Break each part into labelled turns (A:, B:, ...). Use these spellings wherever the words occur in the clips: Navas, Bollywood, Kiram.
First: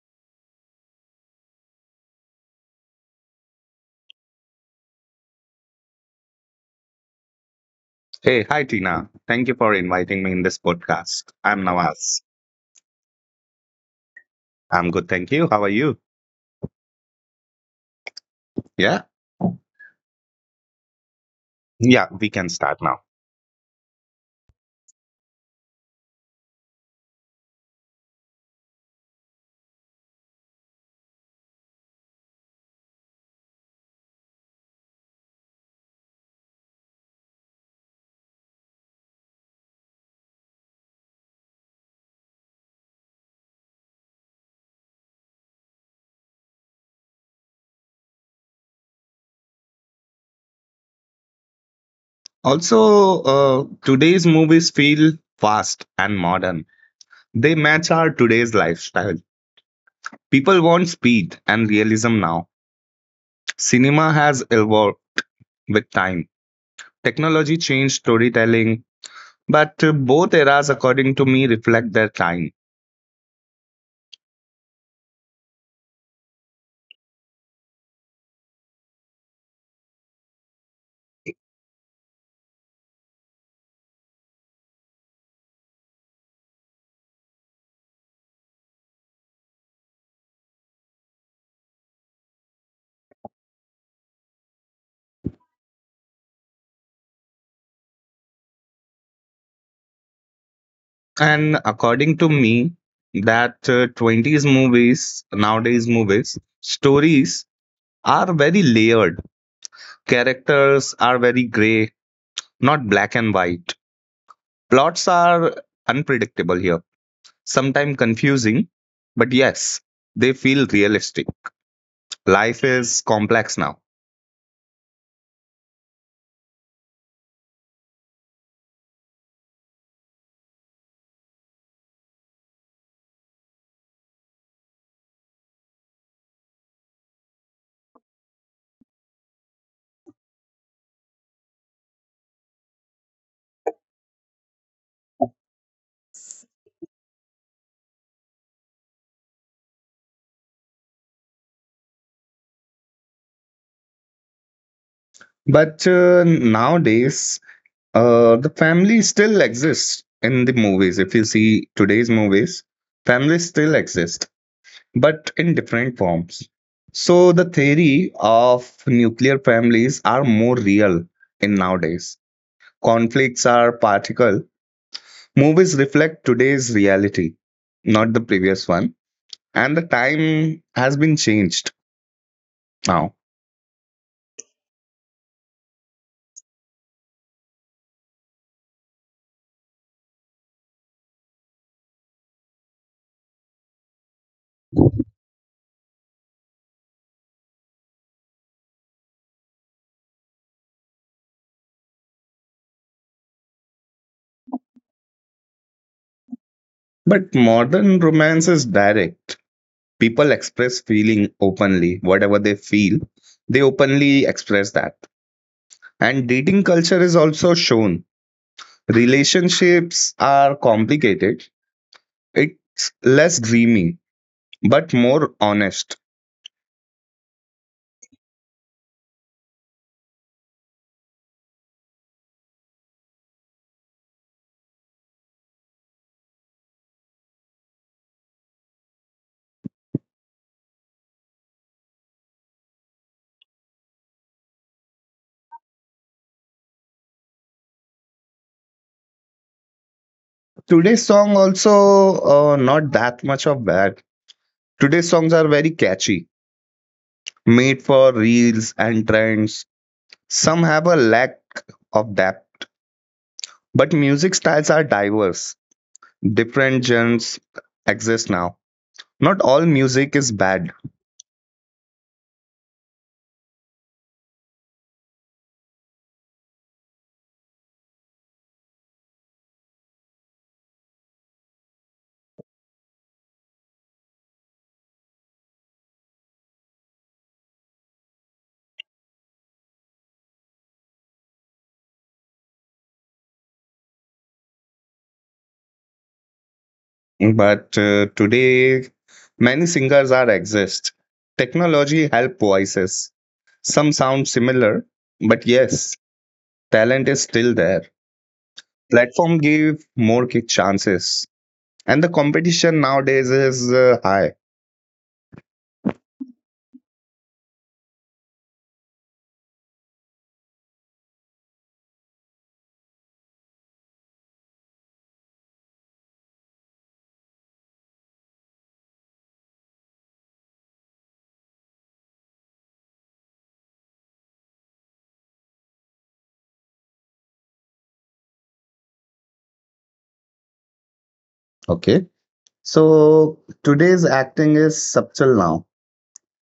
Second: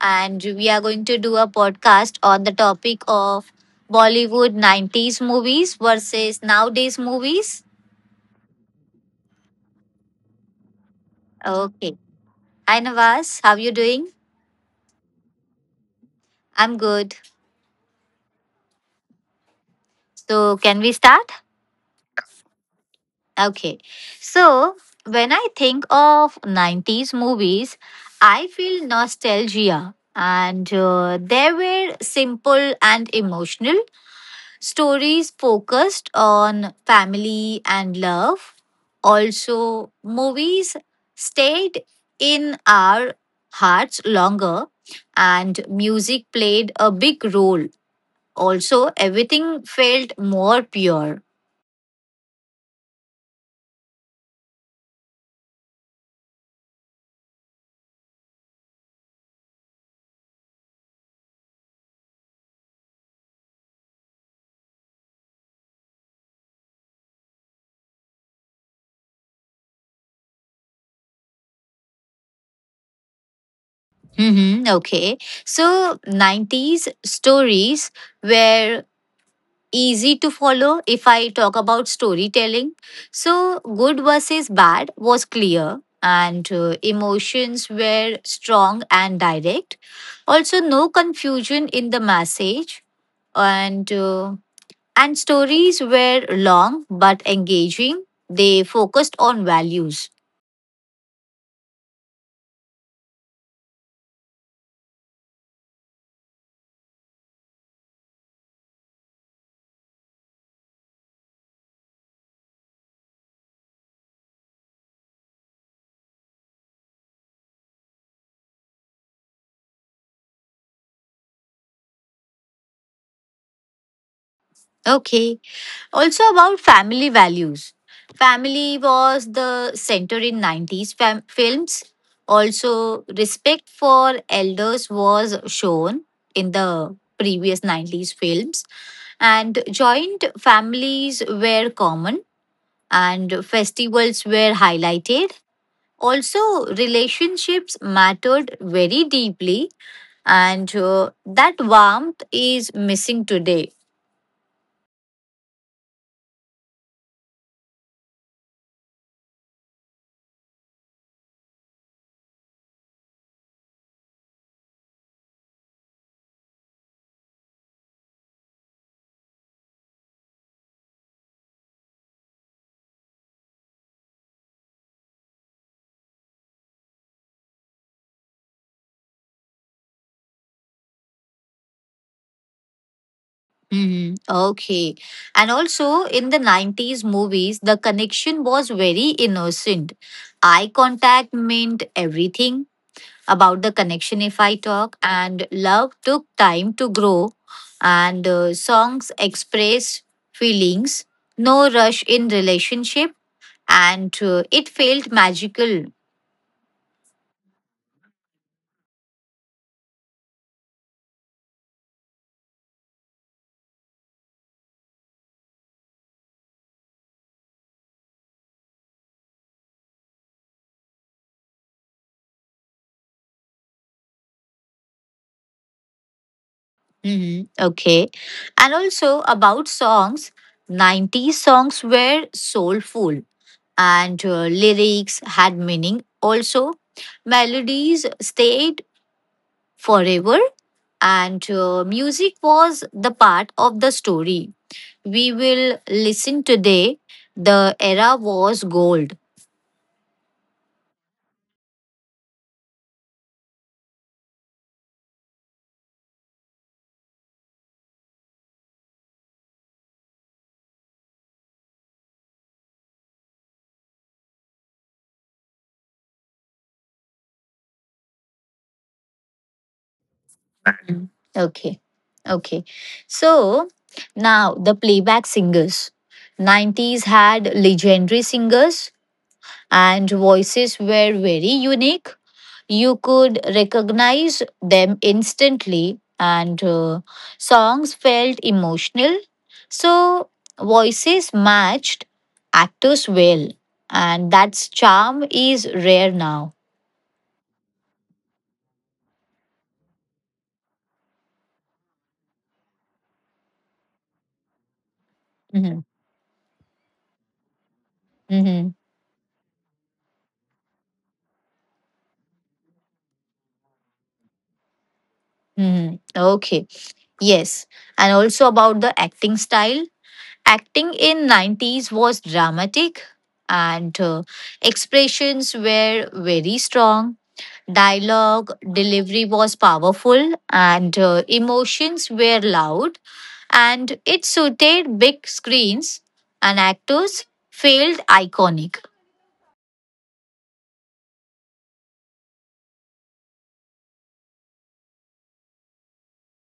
A: and we are going to do a podcast on the topic of Bollywood 90s movies versus nowadays movies.
B: Hey, hi Tina. Thank you for inviting me in this podcast. I'm
A: Okay.
B: Nawaz.
A: Hi, Navas. How you doing?
B: I'm good, thank you. How are you?
A: I'm good.
B: Yeah?
A: So, can we start?
B: Yeah, we can start now.
A: Okay. So, when I think of 90s movies, I feel nostalgia, and they were simple and emotional stories focused on family and love. Also, movies stayed in our hearts longer, and music played a big role. Also, everything felt more pure.
B: Also, today's movies feel fast and modern. They match our today's lifestyle. People want speed and realism now. Cinema has evolved with time. Technology changed storytelling, but both eras, according to me, reflect their time.
A: Hmm. Okay. So, 90s stories were easy to follow if I talk about storytelling. So, good versus bad was clear, and emotions were strong and direct. Also, no confusion in the message, and uh, and stories were long but engaging. They focused on values.
B: And according to me, that 20s movies, nowadays movies, stories are very layered. Characters are very gray, not black and white. Plots are unpredictable here, sometimes confusing, but yes, they feel realistic. Life is complex now.
A: Okay. Also about family values. Family was the center in 90s films. Also respect for elders was shown in the previous 90s films and joint families were common and festivals were highlighted. Also relationships mattered very deeply, and that warmth is missing today.
B: But nowadays, the family still exists in the movies. If you see today's movies, families still exist but in different forms. So the theory of nuclear families are more real in nowadays. Conflicts are particle. Movies reflect today's reality, not the previous one. And the time has been changed now.
A: Hmm. Okay. And also in the 90s movies, the connection was very innocent. Eye contact meant everything about the connection, if I talk, and love took time to grow, and songs express feelings, no rush in relationship, and it felt magical.
B: But modern romance is direct. People express feeling openly, whatever they feel, they openly express that. And dating culture is also shown. Relationships are complicated. It's less dreamy, but more honest.
A: Hmm. Okay. And also about songs, 90s songs were soulful, and lyrics had meaning. Also, melodies stayed forever, and music was the part of the story. We will listen today. The era was gold.
B: Today's song also not that much of bad. Today's songs are very catchy, made for reels and trends. Some have a lack of depth, but music styles are diverse. Different genres exist now. Not all music is bad,
A: Mm. Okay. Okay. So now the playback singers. 90s had legendary singers and voices were very unique. You could recognize them instantly, and songs felt emotional. So, voices matched actors well, and that's charm is rare now.
B: but today many singers are exist. Technology help voices. Some sound similar, but
A: Mhm.
B: yes, talent is still there.
A: Mhm.
B: Platform give more chances, and the competition nowadays is high.
A: Mhm. Okay, yes, and also about the acting style. Acting in 90s was dramatic, and expressions were very strong. Dialogue delivery was powerful, and emotions were loud and it suited big screens and actors felt iconic.
B: Okay, so today's acting is subtle now.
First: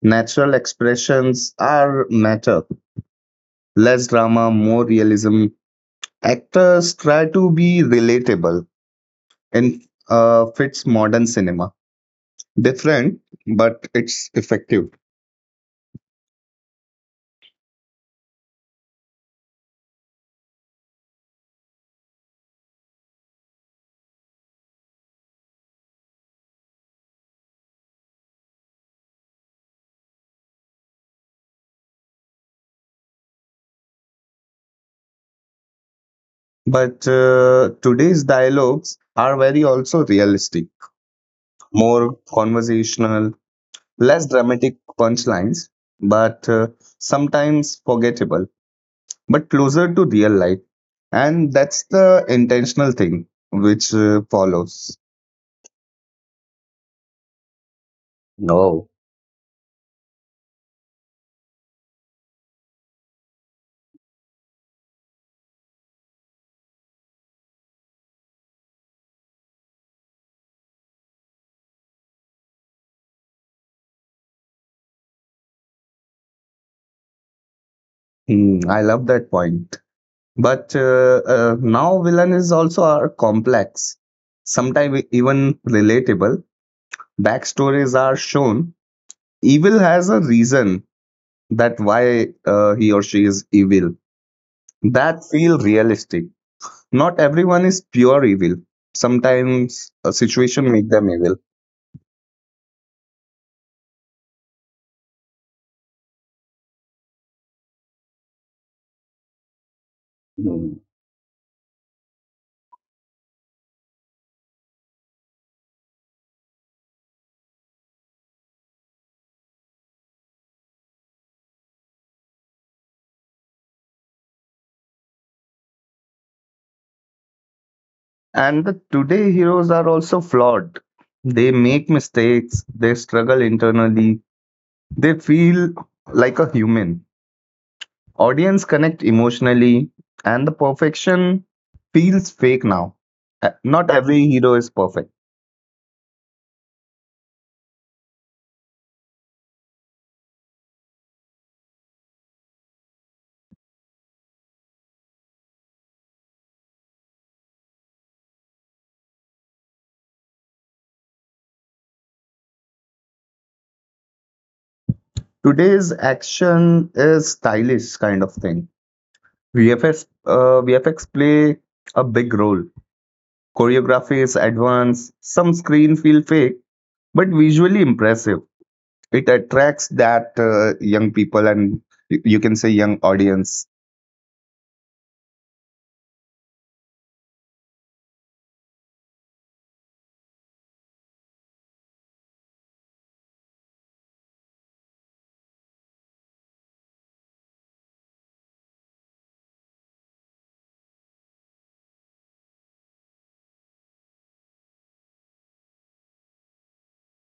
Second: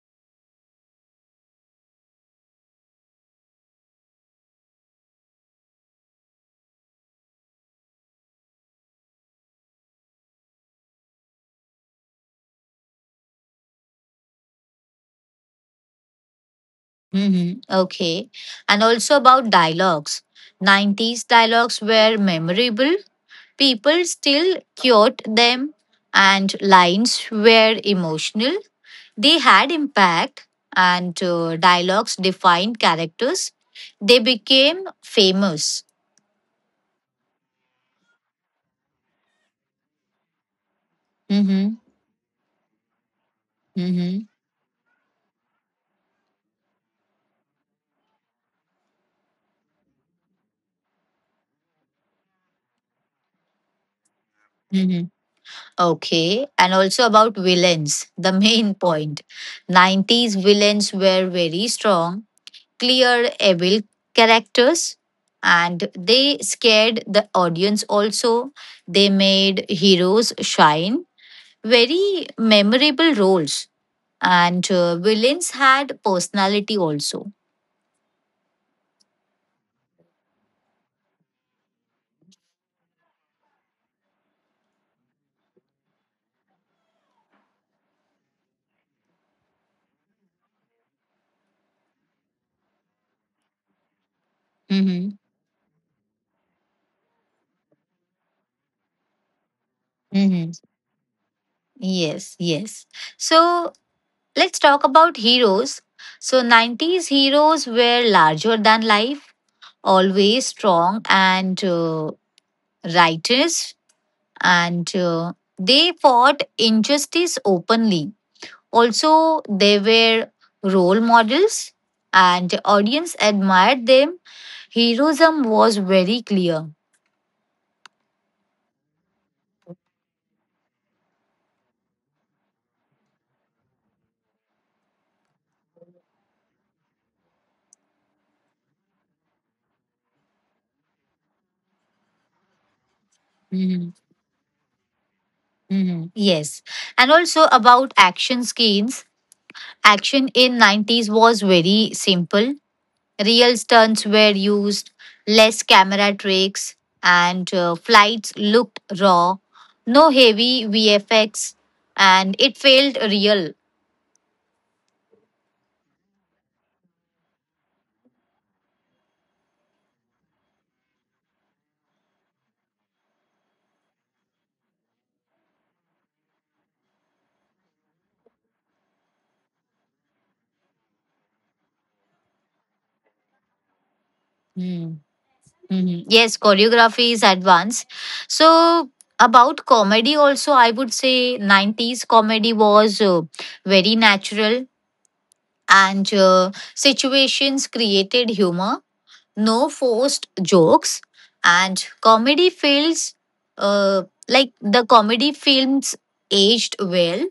B: Natural expressions are matter. Less drama, more realism. Actors try to be relatable and fits modern cinema. Different, but it's effective.
A: Mm-hmm. Okay. And also about dialogues. 90s dialogues were memorable. People still quote them, and lines were emotional. They had impact, and dialogues defined characters. They became famous.
B: But today's dialogues are very also realistic,
A: Mm-hmm.
B: more conversational,
A: Mm-hmm.
B: less dramatic punchlines, but sometimes forgettable, but closer to real life. And that's the intentional thing which follows.
A: Mm-hmm. Okay. And also about villains, the main
B: No.
A: point. 90s villains were very strong, clear evil characters, and they scared the audience also. They made heroes shine, very memorable roles, and villains had personality also.
B: Hmm, I love that point. But now villain is also are complex, sometimes even relatable. Backstories are shown. Evil has a reason that why he or she is evil.
A: Mm-hmm.
B: That feel realistic. Not everyone is pure evil. Sometimes a
A: Hmm.
B: situation make them evil.
A: Yes, yes. So let's talk about heroes. So 90s heroes were larger than life, always
B: Hmm.
A: strong and righteous. And they fought injustice openly. Also, they were role models and audience admired them. Heroism was very clear.
B: And the today heroes are also flawed. They make mistakes, they struggle internally, they feel like a human. Audience connect emotionally, and the perfection feels fake now.
A: Hmm.
B: Not every hero is perfect.
A: Hmm. Yes. And also about action scenes. Action in 90s was very simple. Real stunts were used, less camera tricks, and flights looked raw. No heavy VFX, and it felt real.
B: Today's action is stylish kind of thing. VFX play a big role. Choreography is advanced, some screen feel fake, but visually impressive. It attracts that young people and you can say young audience.
A: Mm. Mhm. Yes, choreography is advanced. So, about comedy, also, I would say 90s comedy was very natural, and situations created humor, no forced jokes, and comedy feels uh, like the comedy films aged well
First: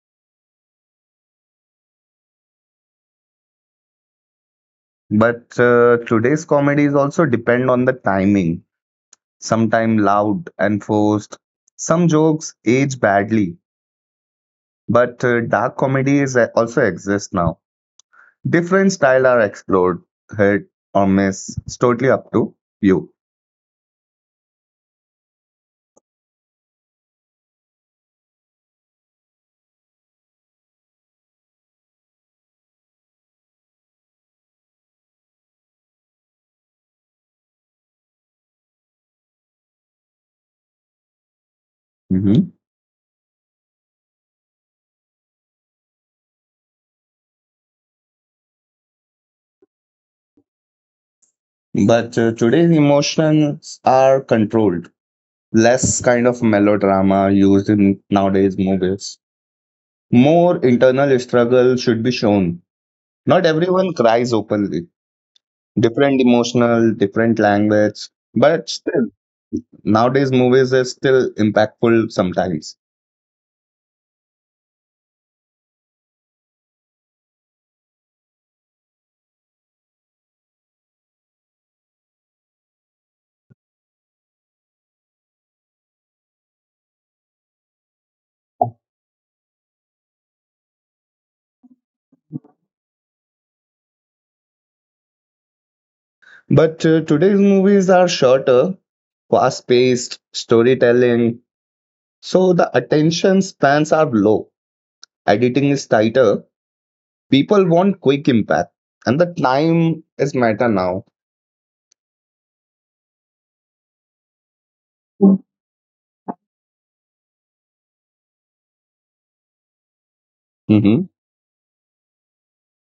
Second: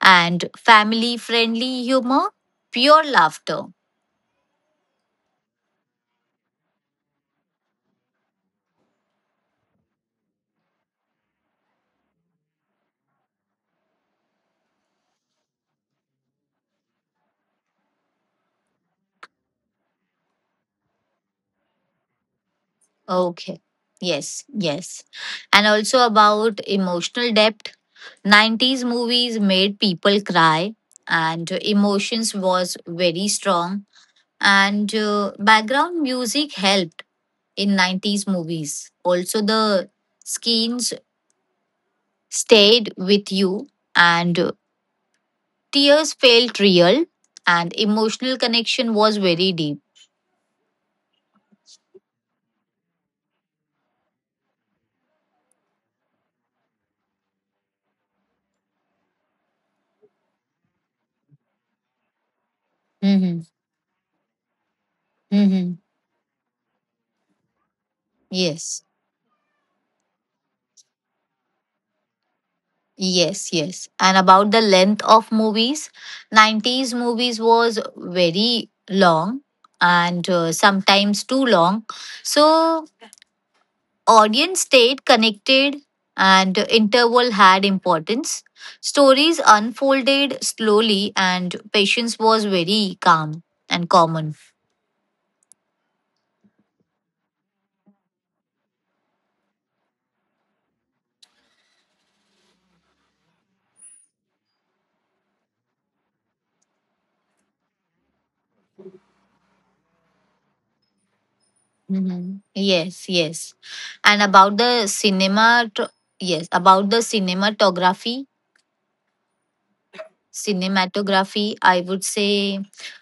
A: and family friendly humor, pure laughter.
B: But today's comedies also depend on the timing, sometimes loud and forced. Some jokes age badly, but dark comedy is also exists now. Different style are explored, hit or miss. It's totally up to you.
A: Okay. Yes, yes. And also about emotional depth. 90s movies made people cry and emotions was very strong, and background music helped in 90s movies. Also the scenes
B: Mhm.
A: stayed with you and tears felt real and emotional connection was very deep.
B: But today's emotions are controlled. Less kind of melodrama used in nowadays movies. More internal struggle should be shown.
A: Hmm.
B: Not everyone cries openly.
A: Hmm.
B: Different emotional, different language, but
A: Yes.
B: still, nowadays movies are still impactful sometimes.
A: Yes, yes. And about the length of movies, 90s movies was very long, and sometimes too long. So audience stayed connected and interval had importance. Stories unfolded slowly and patience was very calm and common.
B: But today's movies are shorter, fast paced, storytelling, so the attention spans are low. Editing is tighter. People want quick impact, and the time is matter now.
A: Mhm. Yes, yes. And about the cinema, yes, about the cinematography
B: Mm-hmm.
A: Cinematography, I would say.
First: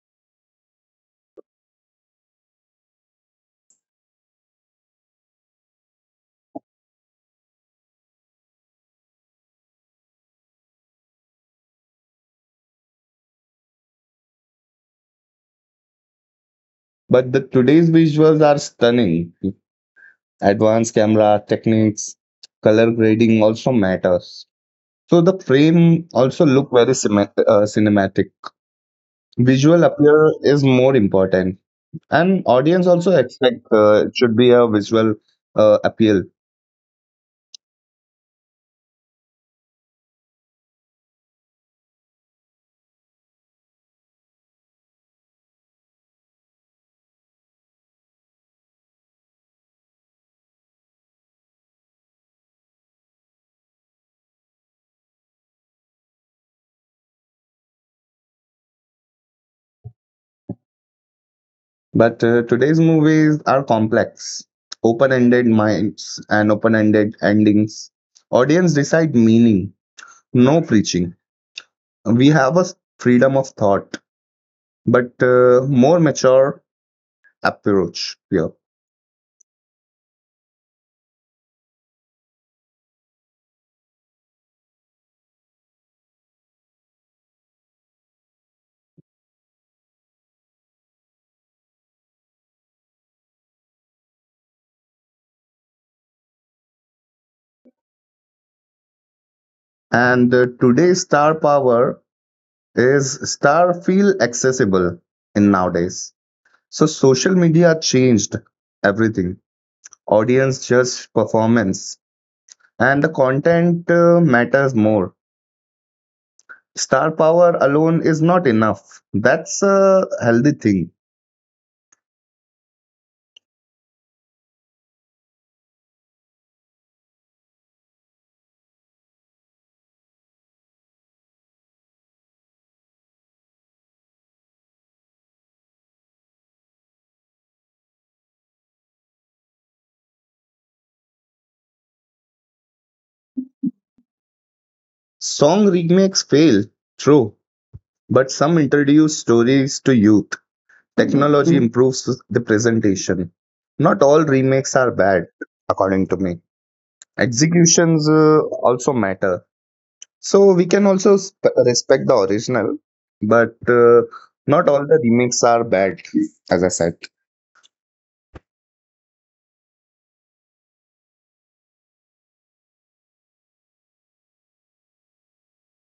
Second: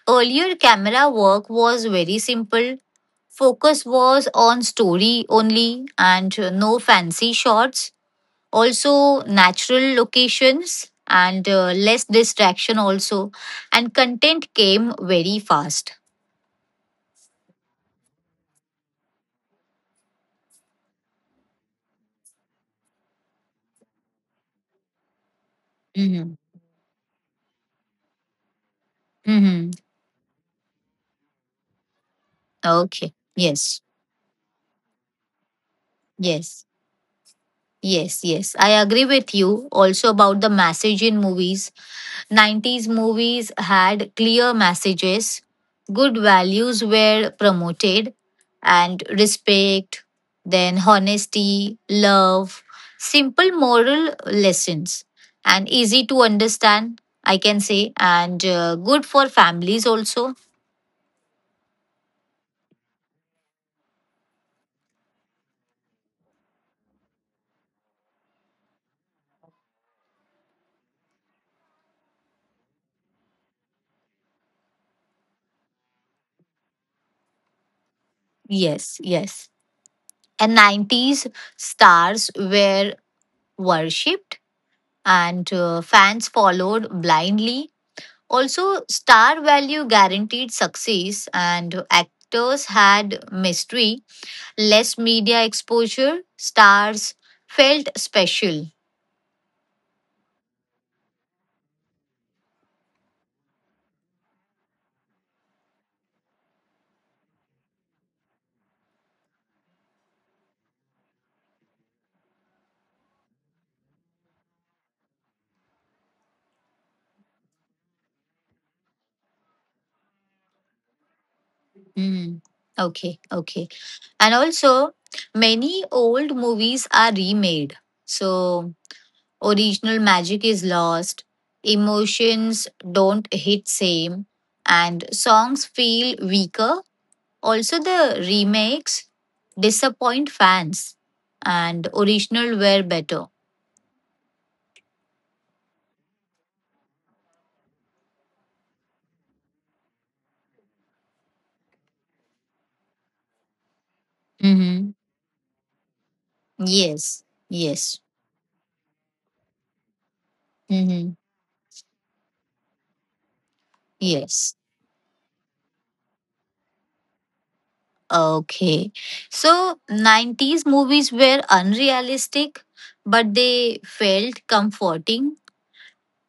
A: Earlier, camera work was very simple. Focus was on story only, and no fancy shots. Also, natural locations, and less distraction, also. And content came very fast.
B: But the today's visuals are stunning. Advanced camera techniques, color grading also matters. So the frame
A: Mm-hmm.
B: also look very cinematic.
A: Mm-hmm.
B: Visual appeal is more important, and audience
A: Okay.
B: also
A: Yes.
B: expect it should be a visual appeal.
A: Yes. Yes. Yes. I agree with you also about the message in movies. 90s movies had clear messages, good values were promoted, and respect, then honesty, love, simple moral lessons, and easy to understand, I can say, and good for families also.
B: But today's movies are complex, open-ended minds and open-ended endings. Audience decide meaning, no preaching. We have a freedom of thought but more mature approach here.
A: Yes, yes. And 90s stars were worshipped, and fans followed blindly. Also, star value guaranteed success, and actors had mystery, less media exposure, stars felt special.
B: And today's star power is star feel accessible in nowadays. So social media changed everything. Audience just performance and the content matters more. Star power alone is not enough. That's a healthy thing.
A: Mm. Okay, okay. And also, many old movies are remade. So, original magic is lost, emotions don't hit same, and songs feel weaker. Also, the remakes disappoint fans, and original were better.
B: Song remakes fail, true, but some introduce stories to youth. Technology improves the presentation. Not all
A: Mm-hmm.
B: remakes are bad, according to me.
A: Yes, yes.
B: Executions also matter.
A: Mm-hmm.
B: So we can also respect the original, but
A: Yes.
B: not all the remakes are bad, as I said.
A: Okay. So, 90s movies were unrealistic, but they felt comforting,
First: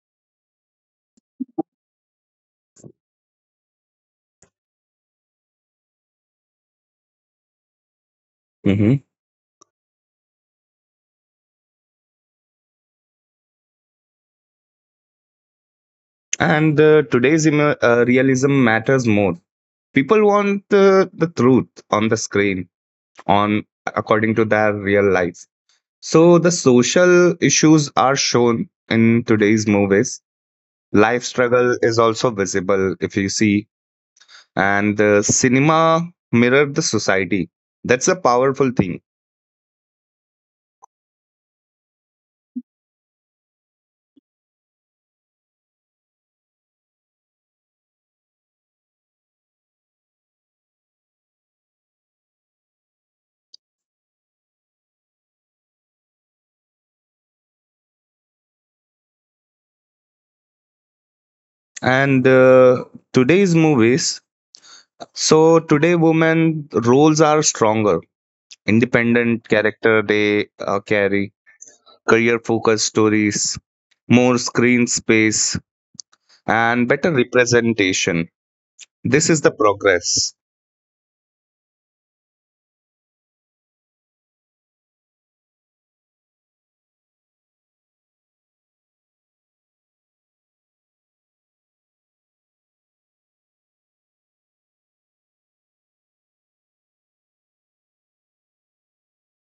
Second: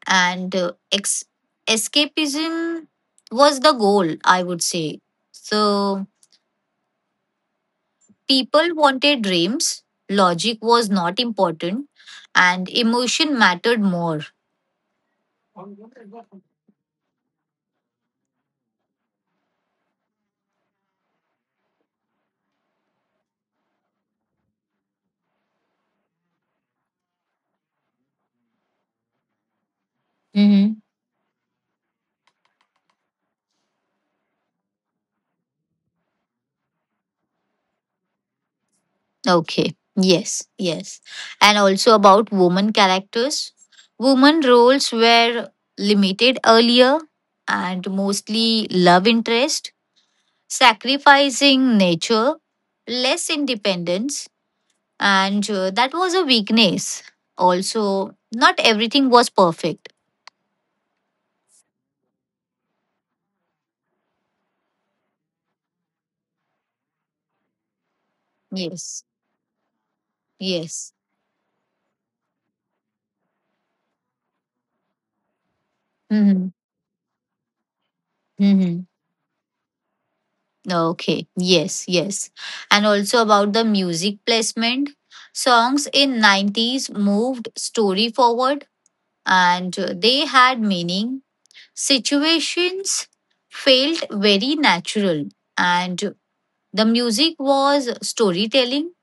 A: and escapism was the goal, I would say. So, people
B: Mhm.
A: wanted dreams, logic was not important, and emotion mattered more.
B: And today's realism matters more. People want the truth on the screen, on according to their real life. So the social issues are shown in today's movies.
A: Mm-hmm.
B: Life struggle is also visible if you see, and the cinema mirrored the society. That's a powerful thing.
A: Okay. Yes. Yes. And also about woman characters. Woman roles were limited earlier and mostly love interest, sacrificing nature, less independence, and that was a weakness. Also, not everything was perfect.
B: And today's movies, so today women roles are stronger.
A: Yes.
B: Independent character they
A: Yes.
B: carry career focused stories, more screen space and better representation.
A: Mm-hmm.
B: This is the progress.
A: Okay, yes, yes. And also about the music placement. Songs in 90s moved story forward and they had meaning. Situations felt very natural and the music was storytelling,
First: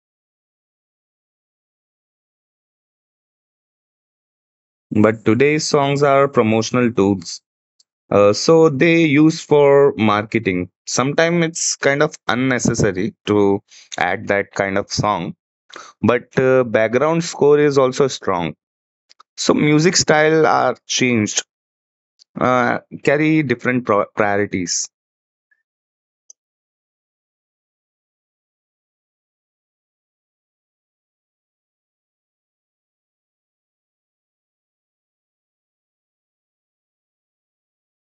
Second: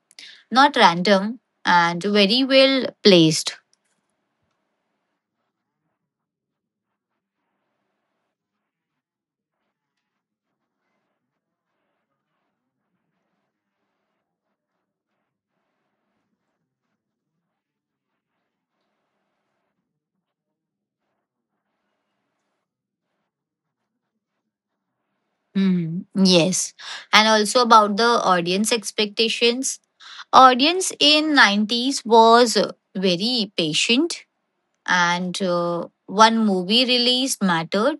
A: not random and very well placed.
B: But today's songs are promotional tools. So they use for marketing. Sometimes it's kind of unnecessary to add that kind of song, but background score is also strong. So music style are changed, carry different priorities.
A: Hmm. Yes. And also about the audience expectations. Audience in 90s was very patient, and one movie release mattered.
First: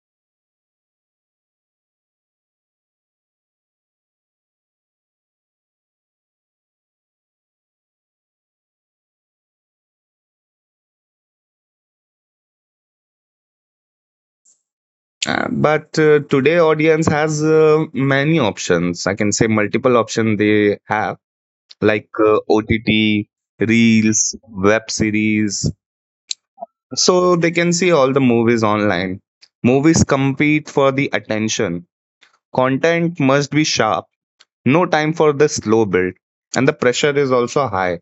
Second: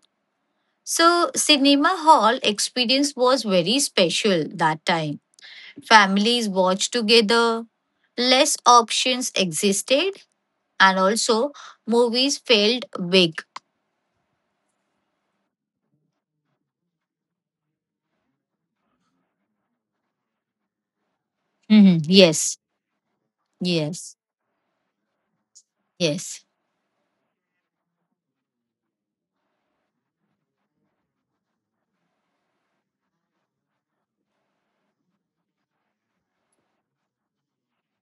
A: So, cinema hall experience was very special that time. Families watched together, less options existed, and also movies felt big.
B: But today audience has many options. I can say multiple options they have
A: Mhm.
B: like
A: Yes,
B: OTT,
A: yes,
B: reels, web series.
A: yes.
B: So they can see all the movies online. Movies compete for the attention. Content must be sharp. No time for the slow build. And the pressure is also high.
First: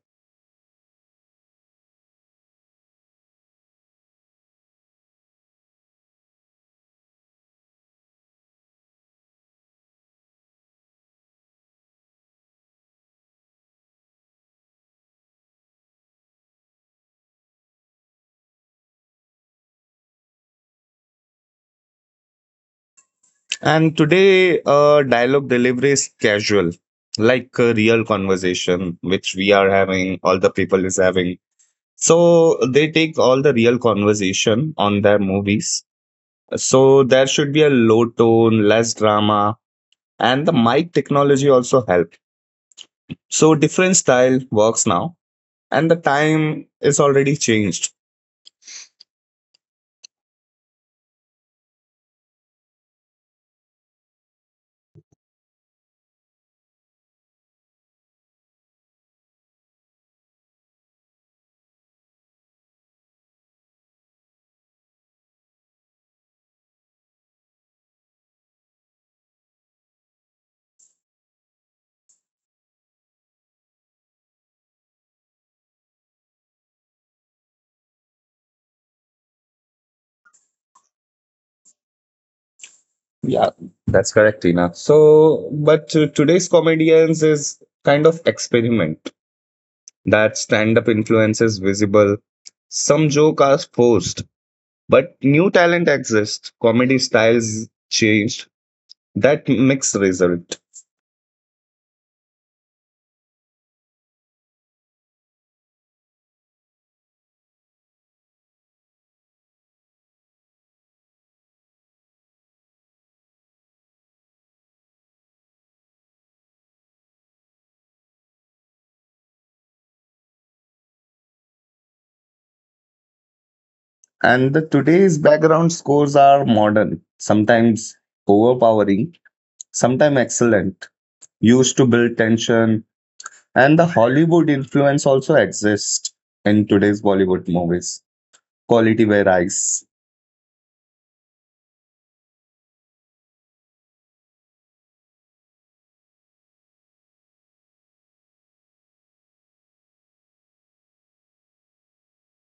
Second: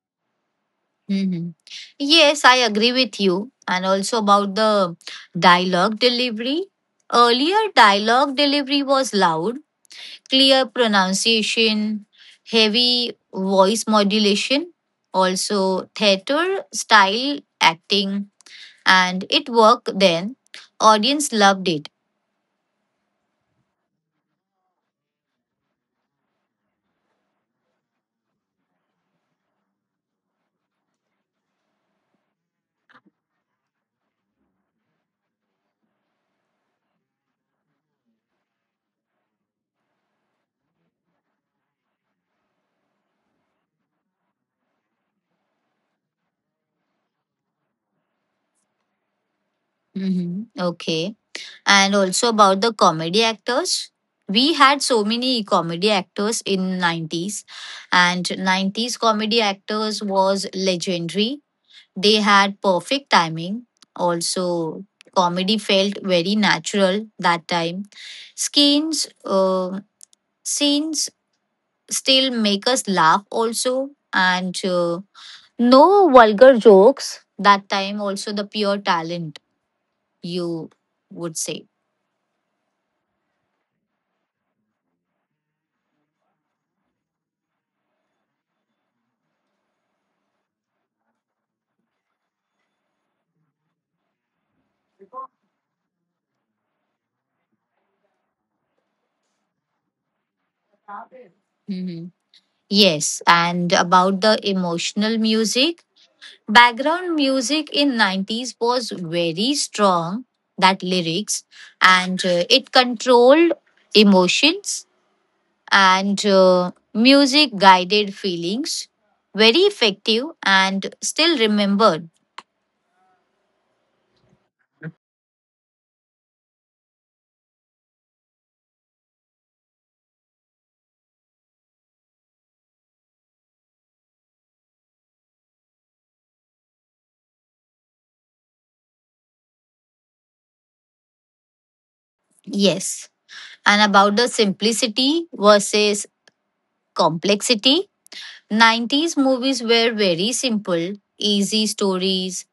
A: Mhm. Yes, I agree with you. And also about the dialogue delivery. Earlier, dialogue delivery was loud, clear pronunciation, heavy voice modulation, also theater style acting, and it worked then. Audience loved it.
B: And today, dialogue delivery is casual, like a real conversation, which we are having, all the people is having. So they take all the real conversation on their movies. So there should be a low tone, less drama, and the mic technology also help. So different style works now, and the time is already changed.
A: Hmm. Okay. And also about the comedy actors. We had so many comedy actors in 90s, and 90s comedy actors was legendary. They had perfect timing. Also, comedy felt very natural that time. Scenes, uh, scenes still make us laugh also, and no vulgar jokes that time. Also, the pure talent you would say.
B: Yeah, that's correct, Tina. So, but today's comedians is kind of experiment that stand-up influence is visible. Some joke are forced, but new talent exists. Comedy styles changed. That mix result.
A: Mhm. Yes, and about the emotional music. Background music in 90s was very strong, that lyrics, and it controlled emotions, and music guided feelings. Very effective and still remembered.
B: And the today's background scores are modern, sometimes overpowering, sometimes excellent, used to build tension. And the Hollywood influence also exists in today's Bollywood movies. Quality varies.
A: Yes. And about the simplicity versus complexity, 90s movies were very simple, easy stories,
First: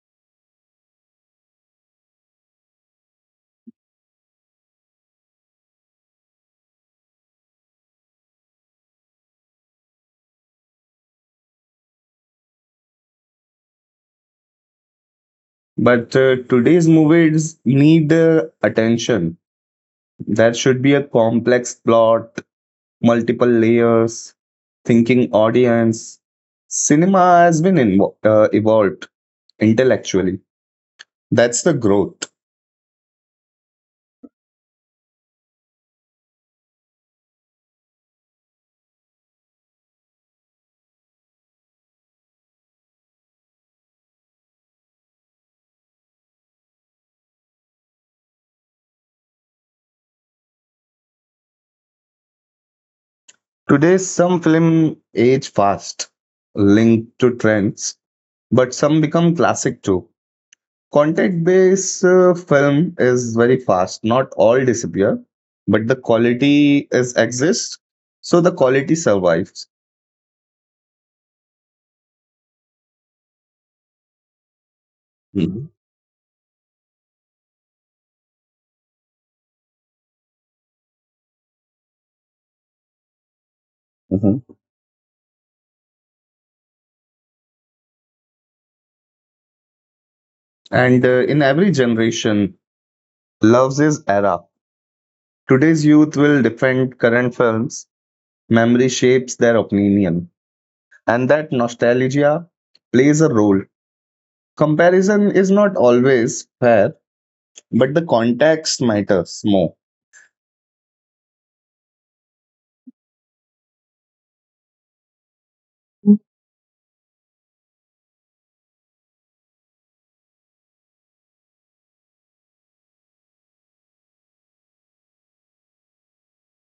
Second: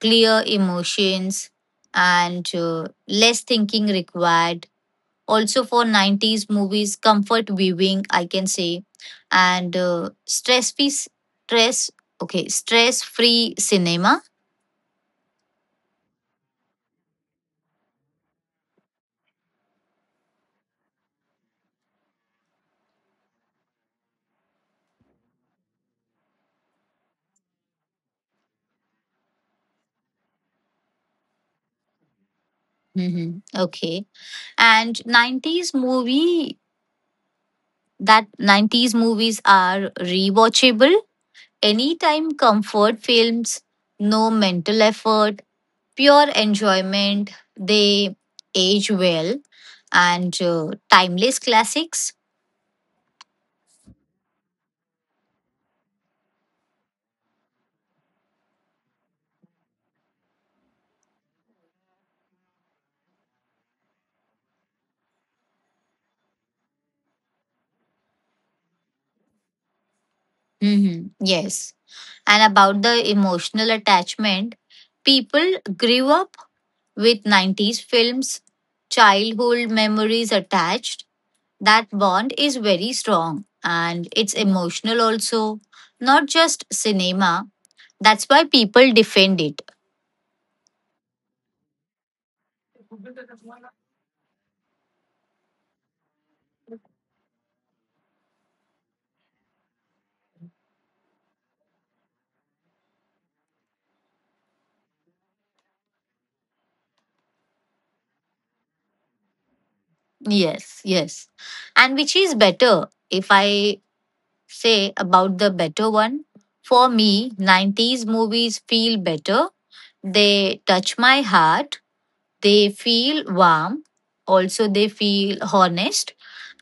A: clear emotions, and less thinking required, also for 90s movies comfort viewing I can say, and stress free stress. Okay, stress free cinema.
B: But today's movies need attention. There should be a complex plot, multiple layers, thinking audience. Cinema has been evolved intellectually. That's the growth.
A: Hmm. Okay. And that 90s movies are rewatchable anytime, comfort films, no mental effort, pure enjoyment, they age well, and timeless classics.
B: Today, some film age fast, linked to trends, but some become classic too. Content-based film is very fast. Not all disappear, but the quality is exists. So the quality survives.
A: Hmm. Yes. And about the emotional attachment. People
B: Mhm.
A: grew up with 90s films, childhood memories attached. That bond is very strong and it's
B: Mhm.
A: emotional also, not just cinema. That's why people defend it.
B: And in every generation, loves his era. Today's youth will defend current films. Memory shapes their opinion, and that nostalgia plays a role. Comparison is not always fair, but the context matters more.
A: Yes, yes. And which is better, if I say about the better one? For me, 90s movies feel better. They touch my heart. They feel warm, also, they feel honest.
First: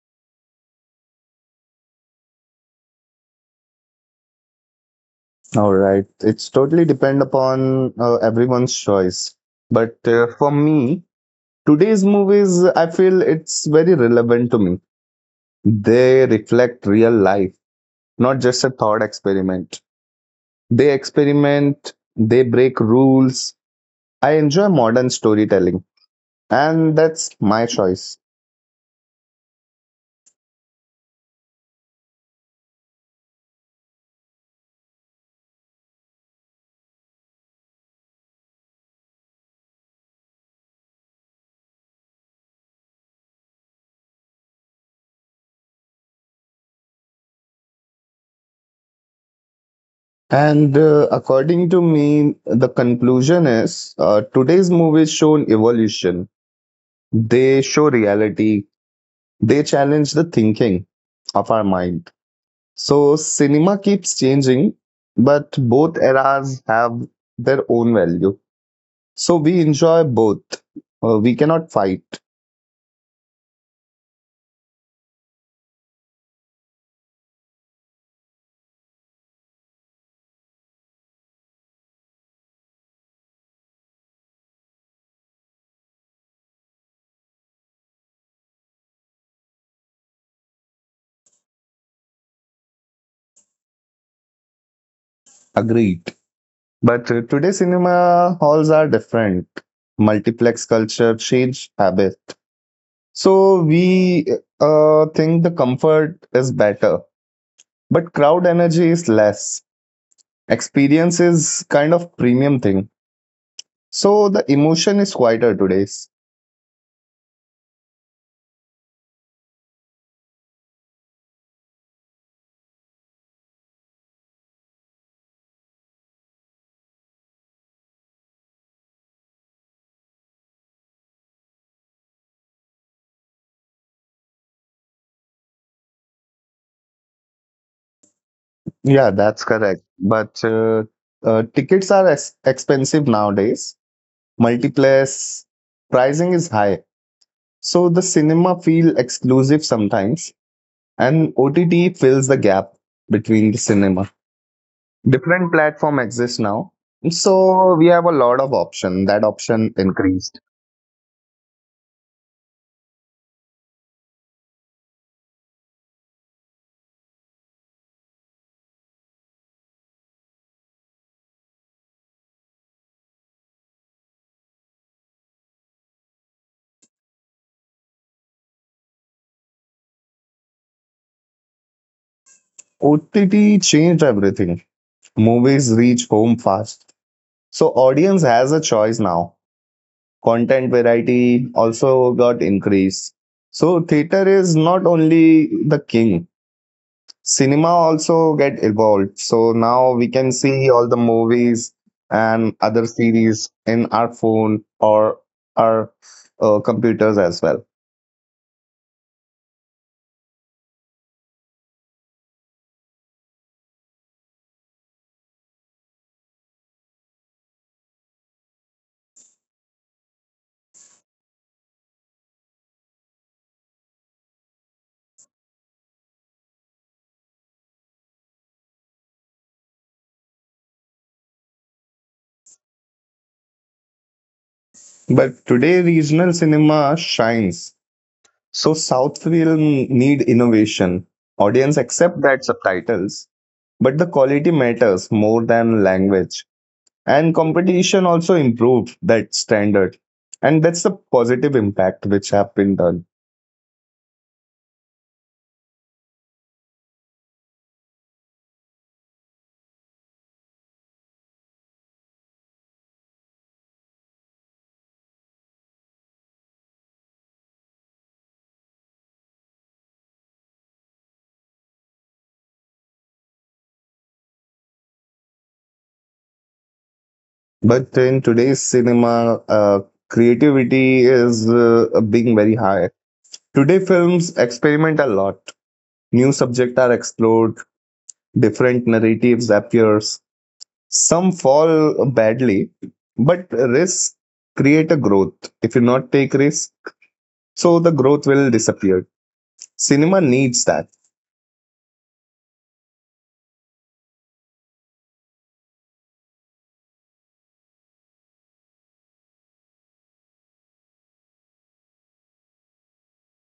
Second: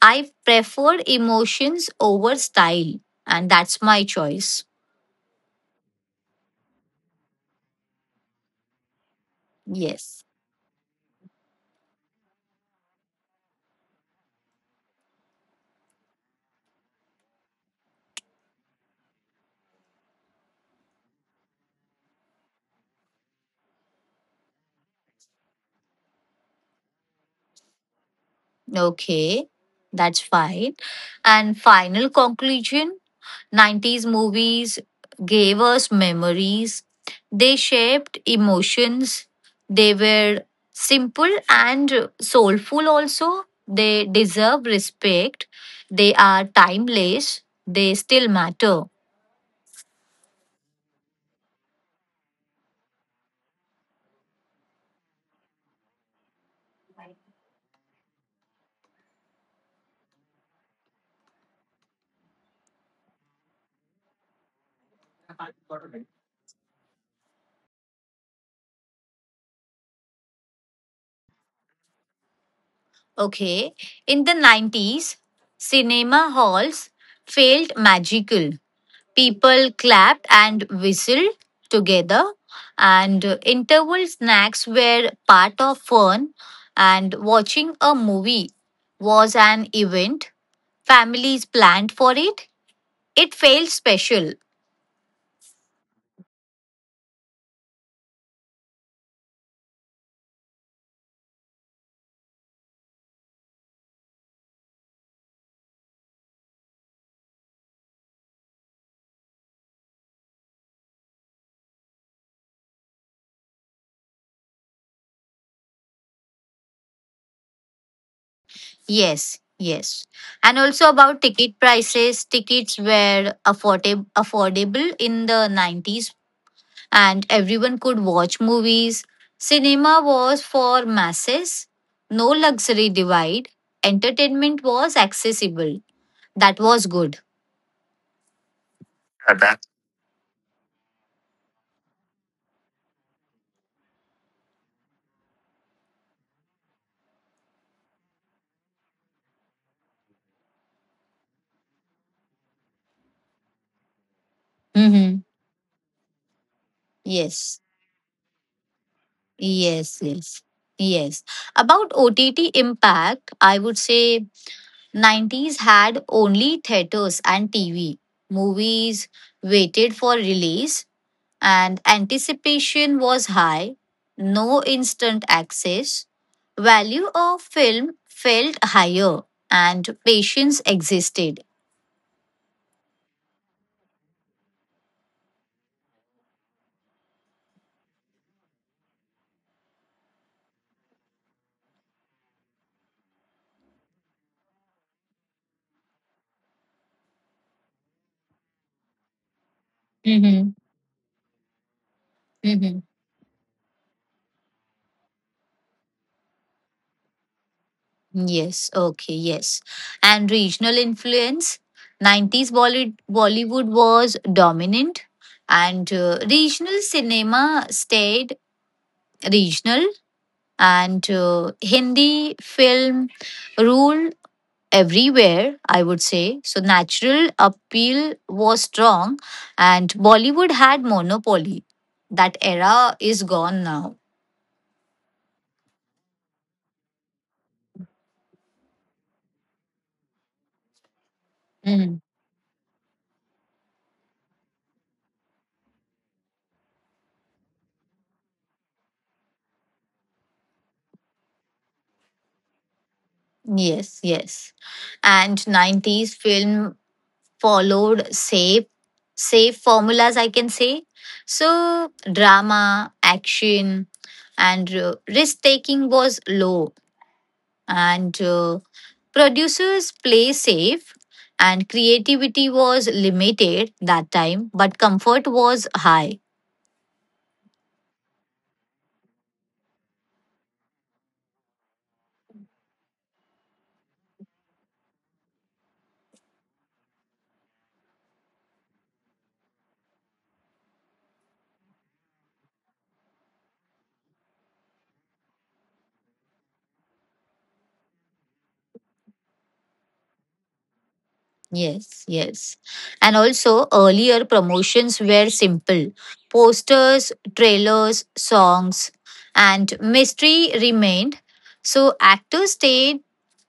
A: I prefer emotions over style, and that's my choice.
B: All right. It's totally depend upon everyone's choice. But
A: Yes.
B: for me, today's movies, I feel it's very relevant to me. They reflect real life, not just a thought experiment. They experiment, they break rules. I enjoy modern storytelling, and that's my choice.
A: Okay. That's fine. And final conclusion, 90s movies gave us memories, they shaped emotions, they were simple and soulful, also. They deserve respect, they are timeless, they still matter.
B: And according to me, the conclusion is today's movies show an evolution. They show reality. They challenge the thinking of our mind. So cinema keeps changing, but both eras have their own value. So we enjoy both. We cannot fight.
A: Okay. In the 90s, cinema halls felt magical. People clapped and whistled together, and interval snacks were part of fun, and watching a movie was an event. Families planned for it. It felt special.
B: Agreed. But today cinema halls are different. Multiplex culture change habit. So we think the comfort is better, but crowd energy is less. Experience is kind of premium thing. So the emotion is quieter today.
A: Yes, yes. And also about ticket prices, tickets were affordable in the 90s and everyone could watch movies. Cinema was for masses, no luxury divide. Entertainment was accessible. That was good.
B: Yeah, that's correct. But tickets are ex expensive nowadays. Multiplex pricing is high. So the cinema feel exclusive sometimes, and OTT fills the gap between the cinema.
A: Mm-hmm.
B: Different platform exists now.
A: Yes.
B: So we have a lot of option. That option
A: Yes.
B: increased.
A: Yes. Yes. About OTT impact, I would say 90s had only theaters and TV. Movies waited for release, and anticipation was high, no instant access, value of film felt higher, and patience existed.
B: OTT changed everything. Movies reach home fast. So audience has a choice now. Content variety also got increased. So theater is not only the king. Cinema also get evolved. So now we can
A: Mm-hmm.
B: see all the movies and
A: Mm-hmm.
B: other series in our phone or our computers as well.
A: Yes, okay, yes. And regional influence, 90s Bollywood was dominant, and regional cinema stayed regional, and Hindi film ruled everywhere, I would say. So natural appeal was strong and Bollywood had monopoly. That era is gone now.
B: But today regional cinema shines. So South film need innovation. Audience
A: Mm.
B: accept that subtitles, but the quality matters more than language. And competition also improved that standard, and that's the positive impact which have been done.
A: Yes, yes. And 90s film followed safe formulas I can say. So drama, action and risk taking was low, and producers play safe and creativity was limited that time, but comfort was high.
B: But in today's cinema creativity is being very high. Today films experiment a lot. New subjects are explored. Different narratives appears. Some fall badly, but risks create a growth. If you not take risks, so the growth will disappear. Cinema needs that.
A: Yes, yes. And also earlier promotions were simple, posters, trailers, songs, and mystery remained. So actors stayed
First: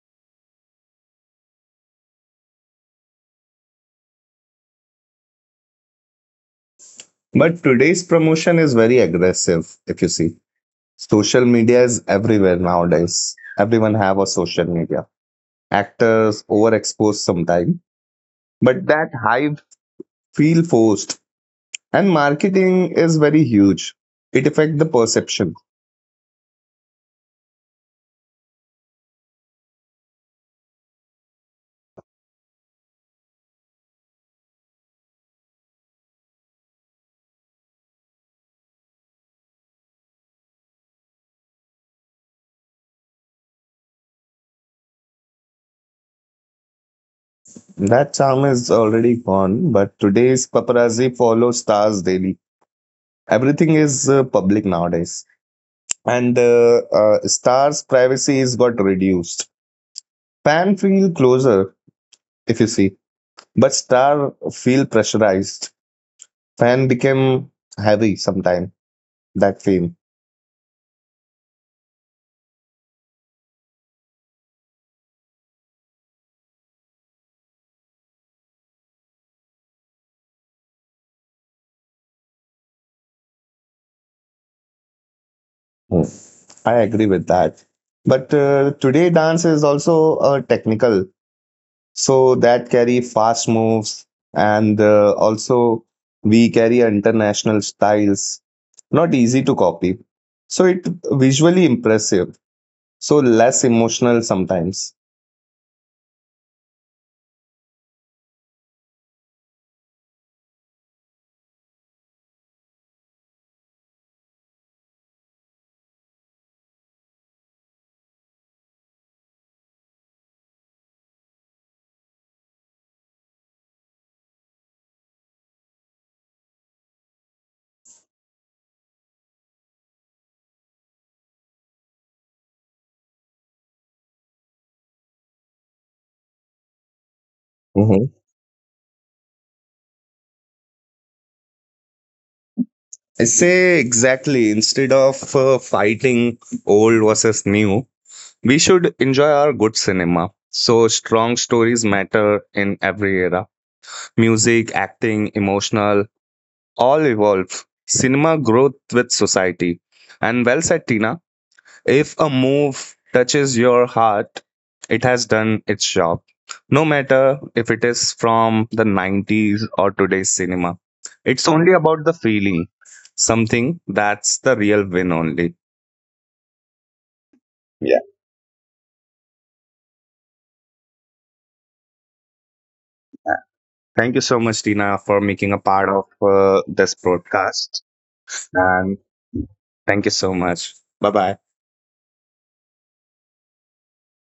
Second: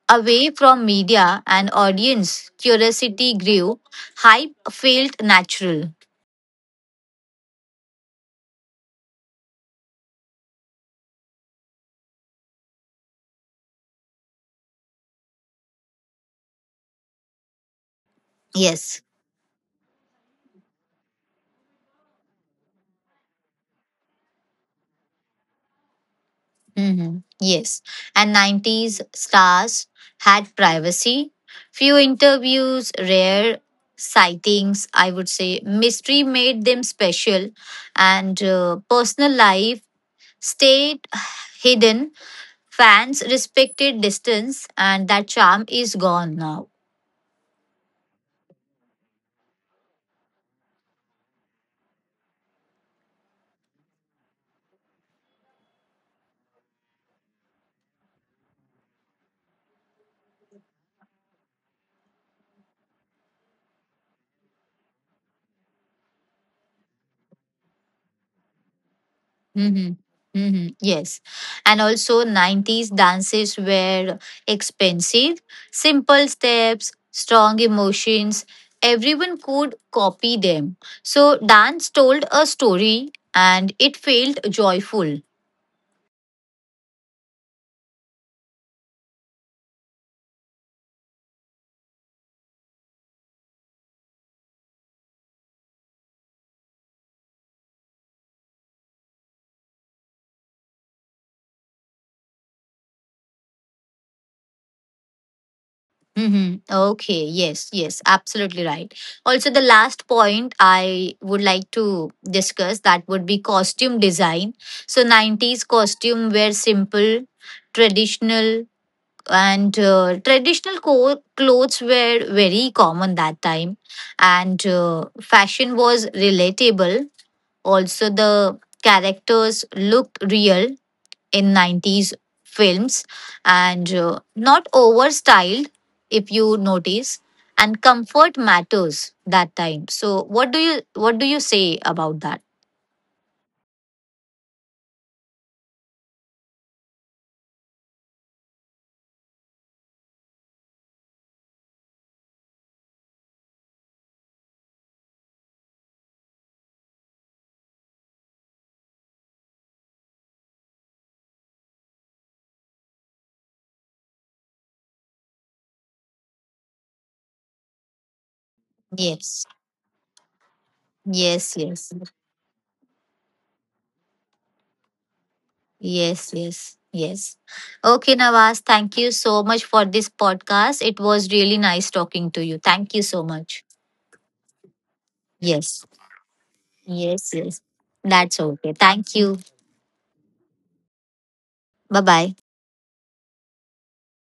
A: away from media and audience curiosity grew, hype felt natural.
B: But today's promotion is very aggressive, if you see. Social media is everywhere nowadays. Everyone have a social media. Actors overexposed sometimes, but
A: Yes.
B: that hype feel forced. And marketing is very huge. It affect the perception.
A: Hmm. Yes. And 90s stars had privacy, few interviews, rare sightings, I would say. Mystery made them special, and personal life stayed hidden. Fans respected distance, and that charm is gone now.
B: That charm is already gone, but today's paparazzi follow stars daily. Everything is public nowadays. And stars' privacy is got reduced. Fan feel closer, if you see. But star feel pressurized. Fan became heavy sometime, that fame.
A: Mm-hmm. Mm-hmm. Yes. And also 90s dances were expensive, simple steps, strong emotions. Everyone could copy them. So dance told a story and it felt joyful.
B: Hmm. I agree with that. But today dance is also technical, so that carry fast moves and also we carry international styles, not easy to copy. So it visually impressive, so less emotional sometimes.
A: Mm-hmm. Okay. Yes. Yes. Absolutely right. Also, the last point I would like to discuss that would be costume design. So 90s costume were simple, traditional, and traditional clothes were very common that time, and fashion was relatable, also the characters looked real in 90s films, and not over styled if you notice, and
B: Mhm.
A: comfort matters that time. So what do you say about that?
B: I say exactly instead of fighting old versus new. We should enjoy our good cinema. So strong stories matter in every era. Music, acting, emotional, all evolve. Cinema growth with society. And well said, Tina. If a move touches your heart, it has done its job. No matter if it is from the
A: Yes,
B: 90s or today's cinema, it's
A: yes,
B: only
A: yes.
B: about the feeling, something that's the real win only.
A: Yes, yes, yes.
B: Yeah.
A: Okay, Nawaz, thank you so much for this podcast. It was really nice talking to you. Thank you so much.
B: Thank you so much, Tina, for making a
A: Yes,
B: part of this
A: yes, yes.
B: broadcast.
A: That's okay.
B: And
A: Thank you.
B: thank you so much. Bye bye.
A: Bye bye.